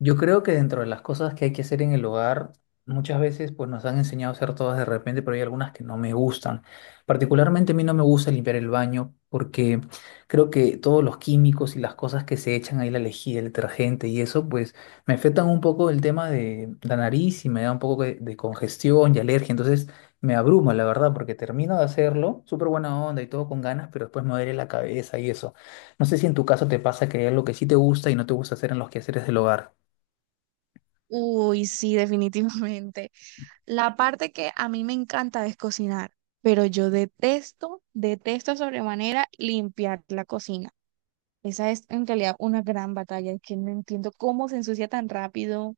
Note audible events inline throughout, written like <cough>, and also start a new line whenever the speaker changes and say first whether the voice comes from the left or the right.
left: Yo creo que dentro de las cosas que hay que hacer en el hogar, muchas veces pues nos han enseñado a hacer todas de repente, pero hay algunas que no me gustan. Particularmente a mí no me gusta limpiar el baño porque creo que todos los químicos y las cosas que se echan ahí, la lejía, el detergente y eso, pues me afectan un poco el tema de la nariz y me da un poco de congestión y alergia. Entonces me abruma, la verdad, porque termino de hacerlo, súper buena onda y todo con ganas, pero después me duele la cabeza y eso. No sé si en tu caso te pasa que hay algo que sí te gusta y no te gusta hacer en los quehaceres del hogar.
right: Uy, sí, <laughs> definitivamente. La parte que a mí me encanta es cocinar, pero yo detesto, detesto sobremanera limpiar la cocina. Esa es en realidad una gran batalla, que no entiendo cómo se ensucia tan rápido,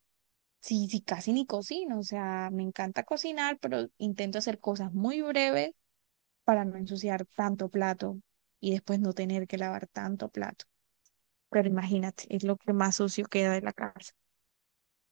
right: si casi ni cocino. O sea, me encanta cocinar, pero intento hacer cosas muy breves para no ensuciar tanto plato y después no tener que lavar tanto plato. Pero imagínate, es lo que más sucio queda de la casa.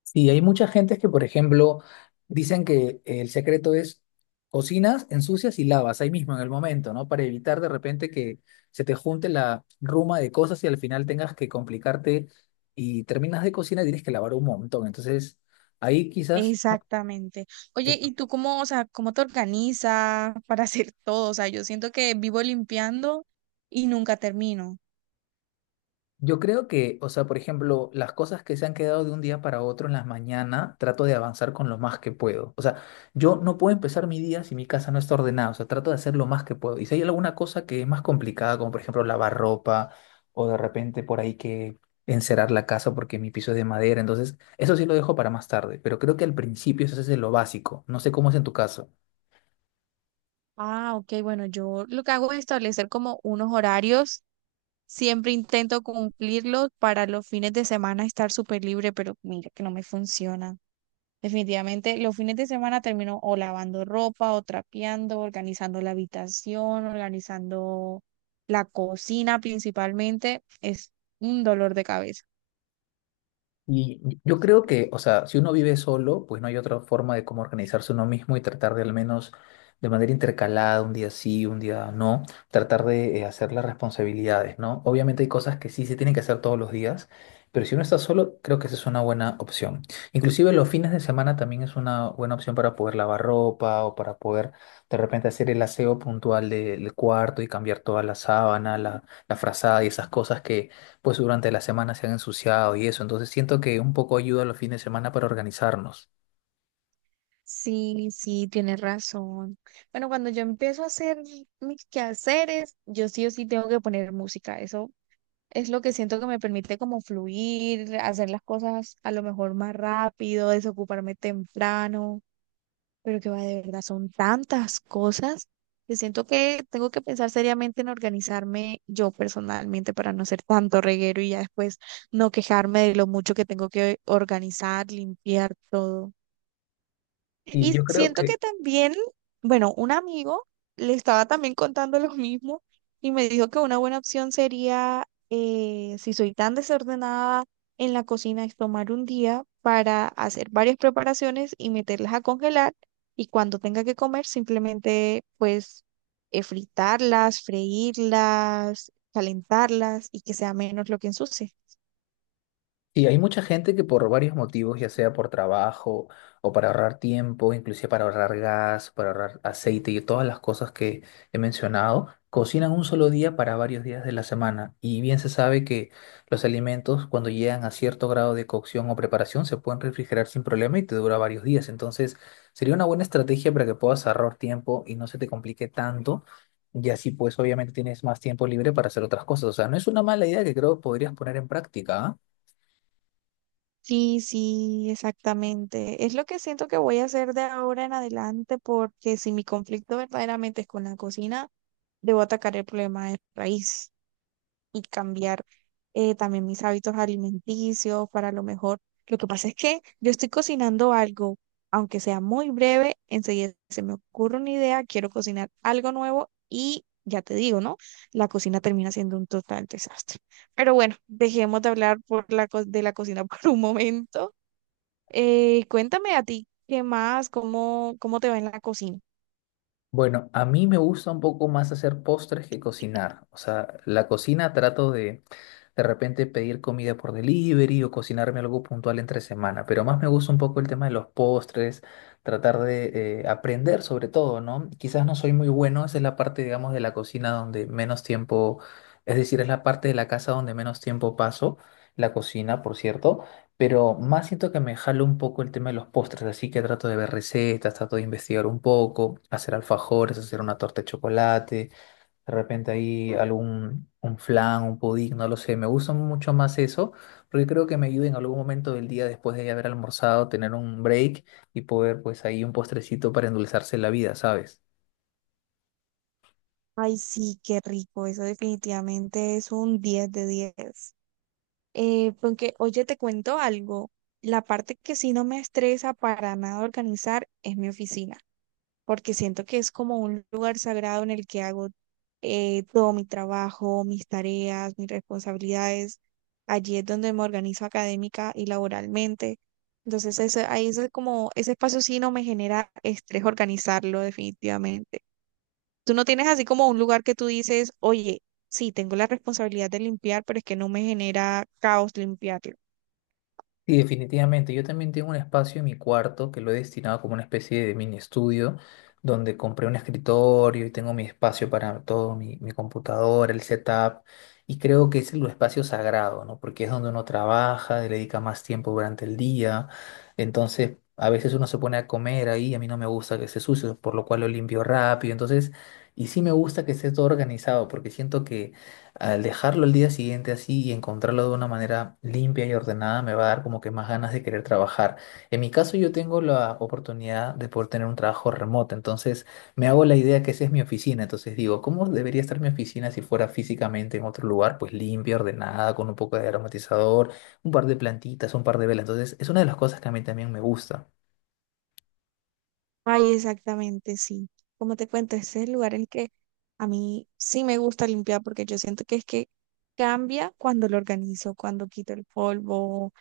left: Sí, hay mucha gente que, por ejemplo, dicen que el secreto es cocinas, ensucias y lavas ahí mismo en el momento, ¿no? Para evitar de repente que se te junte la ruma de cosas y al final tengas que complicarte y terminas de cocinar y tienes que lavar un montón. Entonces, ahí quizás, ¿no?
right: Exactamente. Oye, ¿y tú cómo, o sea, cómo te organizas <laughs> para hacer todo? O sea, yo siento que vivo limpiando y nunca termino.
left: Yo creo que, o sea, por ejemplo, las cosas que se han quedado de un día para otro en las mañanas, trato de avanzar con lo más que puedo. O sea, yo no puedo empezar mi día si mi casa no está ordenada. O sea, trato de hacer lo más que puedo. Y si hay alguna cosa que es más complicada, como por ejemplo lavar ropa o de repente por ahí que encerar la casa porque mi piso es de madera, entonces eso sí lo dejo para más tarde. Pero creo que al principio eso es lo básico. No sé cómo es en tu caso.
right: Ah, ok, bueno, yo lo que hago es establecer como unos horarios. Siempre intento cumplirlos para los fines de semana estar súper libre, pero mira que no me funciona. Definitivamente, los fines de semana termino o lavando ropa, o trapeando, organizando la habitación, organizando la cocina principalmente. Es un dolor de cabeza.
left: Y yo creo que, o sea, si uno vive solo, pues no hay otra forma de cómo organizarse uno mismo y tratar de al menos de manera intercalada, un día sí, un día no, tratar de hacer las responsabilidades, ¿no? Obviamente hay cosas que sí se tienen que hacer todos los días, pero si uno está solo, creo que esa es una buena opción. Inclusive los fines de semana también es una buena opción para poder lavar ropa o para poder de repente hacer el aseo puntual del cuarto y cambiar toda la sábana, la frazada y esas cosas que pues durante la semana se han ensuciado y eso. Entonces siento que un poco ayuda los fines de semana para organizarnos.
right: Sí, sí, tienes razón. Bueno, cuando yo empiezo a hacer mis quehaceres, yo sí o sí tengo que poner música. Eso es lo que siento que me permite como fluir, hacer las cosas a lo mejor más rápido, desocuparme temprano, pero que va de verdad, son tantas cosas que siento que tengo que pensar seriamente en organizarme yo personalmente para no ser tanto reguero y ya después no quejarme de lo mucho que tengo que organizar, limpiar todo.
left: Y
right: Y
left: yo creo
right: siento
left: que,
right: que también, bueno, un amigo le estaba también contando lo mismo y me dijo que una buena opción sería, si soy tan desordenada en la cocina, es tomar un día para hacer varias preparaciones y meterlas a congelar y cuando tenga que comer simplemente pues fritarlas, freírlas, calentarlas y que sea menos lo que ensucie.
left: y hay mucha gente que por varios motivos, ya sea por trabajo o para ahorrar tiempo, inclusive para ahorrar gas, para ahorrar aceite y todas las cosas que he mencionado, cocinan un solo día para varios días de la semana. Y bien se sabe que los alimentos cuando llegan a cierto grado de cocción o preparación se pueden refrigerar sin problema y te dura varios días. Entonces sería una buena estrategia para que puedas ahorrar tiempo y no se te complique tanto. Y así pues obviamente tienes más tiempo libre para hacer otras cosas. O sea, no es una mala idea que creo que podrías poner en práctica, ¿ah?
right: Sí, sí, exactamente. Es lo que siento que voy a hacer de ahora en adelante porque si mi conflicto verdaderamente es con la cocina, debo atacar el problema de raíz y cambiar también mis hábitos alimenticios para lo mejor. Lo que pasa es que yo estoy cocinando algo, aunque sea muy breve, enseguida se me ocurre una idea, quiero cocinar algo nuevo y ya te digo, ¿no? La cocina termina siendo un total desastre. Pero bueno, dejemos de hablar de la cocina <laughs> por un momento cuéntame a ti, ¿qué más? ¿Cómo, cómo te va en la cocina?
left: Bueno, a mí me gusta un poco más hacer postres que cocinar. O sea, la cocina trato de repente pedir comida por delivery o cocinarme algo puntual entre semana, pero más me gusta un poco el tema de los postres, tratar de aprender sobre todo, ¿no? Quizás no soy muy bueno, esa es la parte, digamos, de la cocina donde menos tiempo, es decir, es la parte de la casa donde menos tiempo paso, la cocina, por cierto, pero más siento que me jalo un poco el tema de los postres, así que trato de ver recetas, trato de investigar un poco, hacer alfajores, hacer una torta de chocolate, de repente ahí algún un flan, un pudín, no lo sé, me gusta mucho más eso, porque creo que me ayuda en algún momento del día después de haber almorzado, tener un break y poder pues ahí un postrecito para endulzarse la vida, ¿sabes?
right: Ay, sí, qué rico. Eso definitivamente es un 10 de 10. Porque, oye, te cuento algo. La parte que sí no me estresa para nada organizar es mi oficina, porque siento que es como un lugar sagrado en el que hago todo mi trabajo, mis tareas, mis responsabilidades. Allí es donde me organizo académica y laboralmente. Entonces, ahí es como, ese espacio sí no me genera estrés organizarlo definitivamente. Tú no tienes así como un lugar que tú dices, oye, sí, tengo la responsabilidad de limpiar, pero es que no me genera caos limpiarlo.
left: Sí, definitivamente. Yo también tengo un espacio en mi cuarto que lo he destinado como una especie de mini estudio, donde compré un escritorio y tengo mi espacio para todo, mi computadora, el setup. Y creo que ese es el espacio sagrado, ¿no? Porque es donde uno trabaja, le dedica más tiempo durante el día. Entonces, a veces uno se pone a comer ahí, a mí no me gusta que esté sucio, por lo cual lo limpio rápido. Entonces, y sí me gusta que esté todo organizado, porque siento que al dejarlo el día siguiente así y encontrarlo de una manera limpia y ordenada, me va a dar como que más ganas de querer trabajar. En mi caso, yo tengo la oportunidad de poder tener un trabajo remoto, entonces me hago la idea que esa es mi oficina. Entonces digo, ¿cómo debería estar mi oficina si fuera físicamente en otro lugar? Pues limpia, ordenada, con un poco de aromatizador, un par de plantitas, un par de velas. Entonces, es una de las cosas que a mí también me gusta.
right: Ay, exactamente, sí. Como te cuento, este es el lugar en el que a mí sí me gusta limpiar porque yo siento que es que cambia cuando lo organizo, cuando quito el polvo,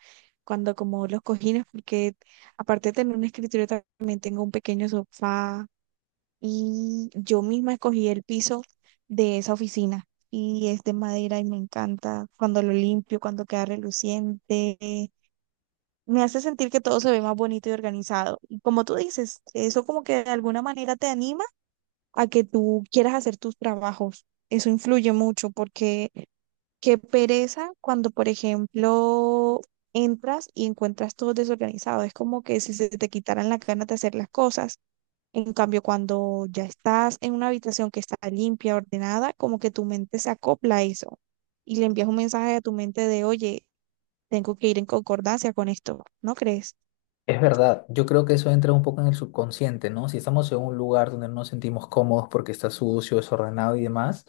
right: cuando como los cojines, porque aparte de tener un escritorio también tengo un pequeño sofá y yo misma escogí el piso de esa oficina y es de madera y me encanta cuando lo limpio, cuando queda reluciente, me hace sentir que todo se ve más bonito y organizado. Y como tú dices, eso como que de alguna manera te anima a que tú quieras hacer tus trabajos. Eso influye mucho porque qué pereza cuando, por ejemplo, entras y encuentras todo desorganizado. Es como que si se te quitaran las ganas de hacer las cosas. En cambio, cuando ya estás en una habitación que está limpia, ordenada, como que tu mente se acopla a eso y le envías un mensaje a tu mente de, oye, tengo que ir en concordancia con esto, ¿no crees?
left: Es verdad, yo creo que eso entra un poco en el subconsciente, ¿no? Si estamos en un lugar donde no nos sentimos cómodos porque está sucio, desordenado y demás,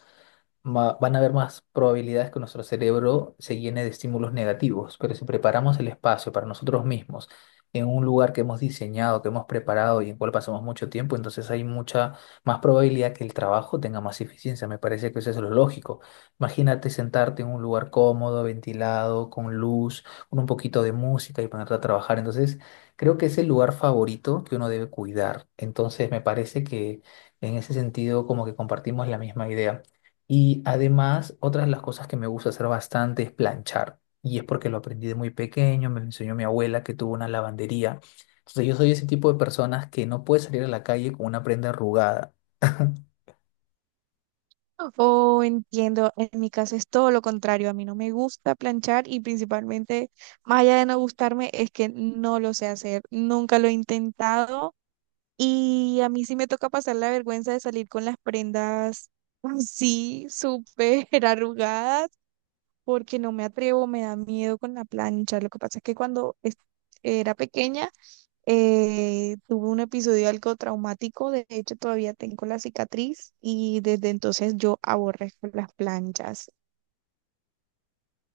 left: van a haber más probabilidades que nuestro cerebro se llene de estímulos negativos, pero si preparamos el espacio para nosotros mismos en un lugar que hemos diseñado, que hemos preparado y en cual pasamos mucho tiempo, entonces hay mucha más probabilidad que el trabajo tenga más eficiencia. Me parece que eso es lo lógico. Imagínate sentarte en un lugar cómodo, ventilado, con luz, con un poquito de música y ponerte a trabajar. Entonces, creo que es el lugar favorito que uno debe cuidar. Entonces, me parece que en ese sentido como que compartimos la misma idea. Y además, otras de las cosas que me gusta hacer bastante es planchar. Y es porque lo aprendí de muy pequeño, me lo enseñó mi abuela que tuvo una lavandería. Entonces yo soy ese tipo de personas que no puede salir a la calle con una prenda arrugada. <laughs>
right: Oh, entiendo. En mi caso es todo lo contrario. A mí no me gusta planchar y principalmente, más allá de no gustarme, es que no lo sé hacer. Nunca lo he intentado y a mí sí me toca pasar la vergüenza de salir con las prendas así, súper <laughs> arrugadas, porque no me atrevo, me da miedo con la plancha. Lo que pasa es que era pequeña, tuve un episodio algo traumático, de hecho todavía tengo la cicatriz y desde entonces yo aborrezco las planchas.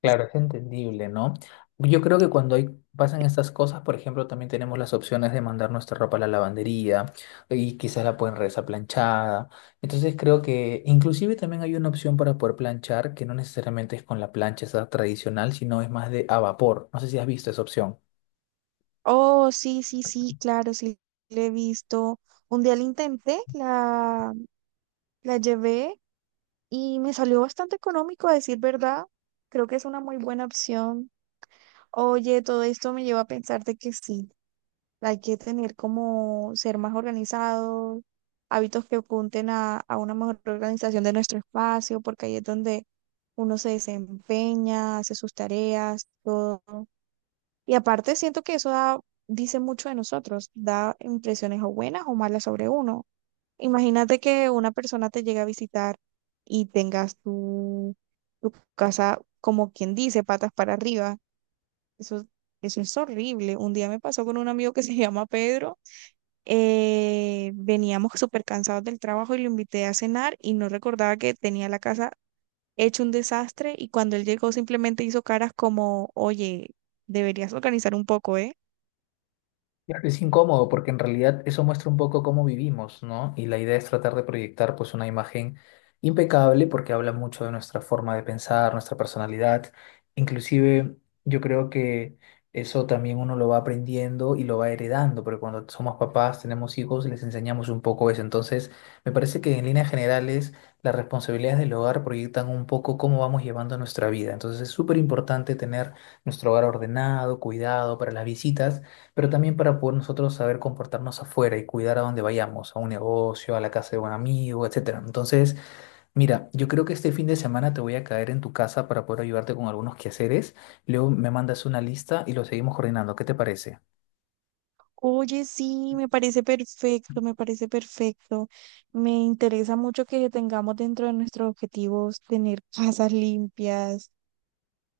left: Claro, es entendible, ¿no? Yo creo que cuando hay, pasan estas cosas, por ejemplo, también tenemos las opciones de mandar nuestra ropa a la lavandería y quizás la pueden regresar planchada. Entonces creo que inclusive también hay una opción para poder planchar que no necesariamente es con la plancha esa tradicional, sino es más de a vapor. No sé si has visto esa opción.
right: Oh, sí, sí, sí, claro, sí, le he visto. Un día la intenté, la llevé y me salió bastante económico, a decir verdad. Creo que es una muy buena opción. Oye, todo esto me lleva a pensar de que sí. Hay que tener como ser más organizados, hábitos que apunten a una mejor organización de nuestro espacio, porque ahí es donde uno se desempeña, hace sus tareas, todo. Y aparte siento que dice mucho de nosotros, da impresiones o buenas o malas sobre uno. Imagínate que una persona te llega a visitar y tengas tu casa, como quien dice, patas para arriba. Eso, eso es horrible. Un día me pasó con un amigo que se <laughs> llama Pedro. Veníamos súper cansados del trabajo y lo invité a cenar y no recordaba que tenía la casa hecho un desastre y cuando él llegó simplemente hizo caras como, oye, deberías organizar un poco, ¿eh?
left: Claro, es incómodo porque en realidad eso muestra un poco cómo vivimos, ¿no? Y la idea es tratar de proyectar pues una imagen impecable porque habla mucho de nuestra forma de pensar, nuestra personalidad. Inclusive yo creo que eso también uno lo va aprendiendo y lo va heredando, porque cuando somos papás, tenemos hijos, les enseñamos un poco eso. Entonces, me parece que en líneas generales las responsabilidades del hogar proyectan un poco cómo vamos llevando nuestra vida. Entonces es súper importante tener nuestro hogar ordenado, cuidado para las visitas, pero también para poder nosotros saber comportarnos afuera y cuidar a donde vayamos, a un negocio, a la casa de un amigo, etcétera. Entonces, mira, yo creo que este fin de semana te voy a caer en tu casa para poder ayudarte con algunos quehaceres. Luego me mandas una lista y lo seguimos coordinando. ¿Qué te parece?
right: Oye, sí, me parece perfecto, me parece perfecto. Me interesa mucho que tengamos dentro de nuestros objetivos tener casas limpias.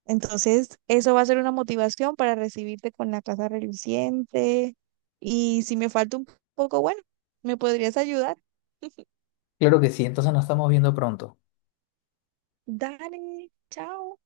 right: Entonces, eso va a ser una motivación para recibirte con la casa reluciente. Y si me falta un poco, bueno, ¿me podrías ayudar?
left: Claro que sí, entonces nos estamos viendo pronto.
right: Dale, chao.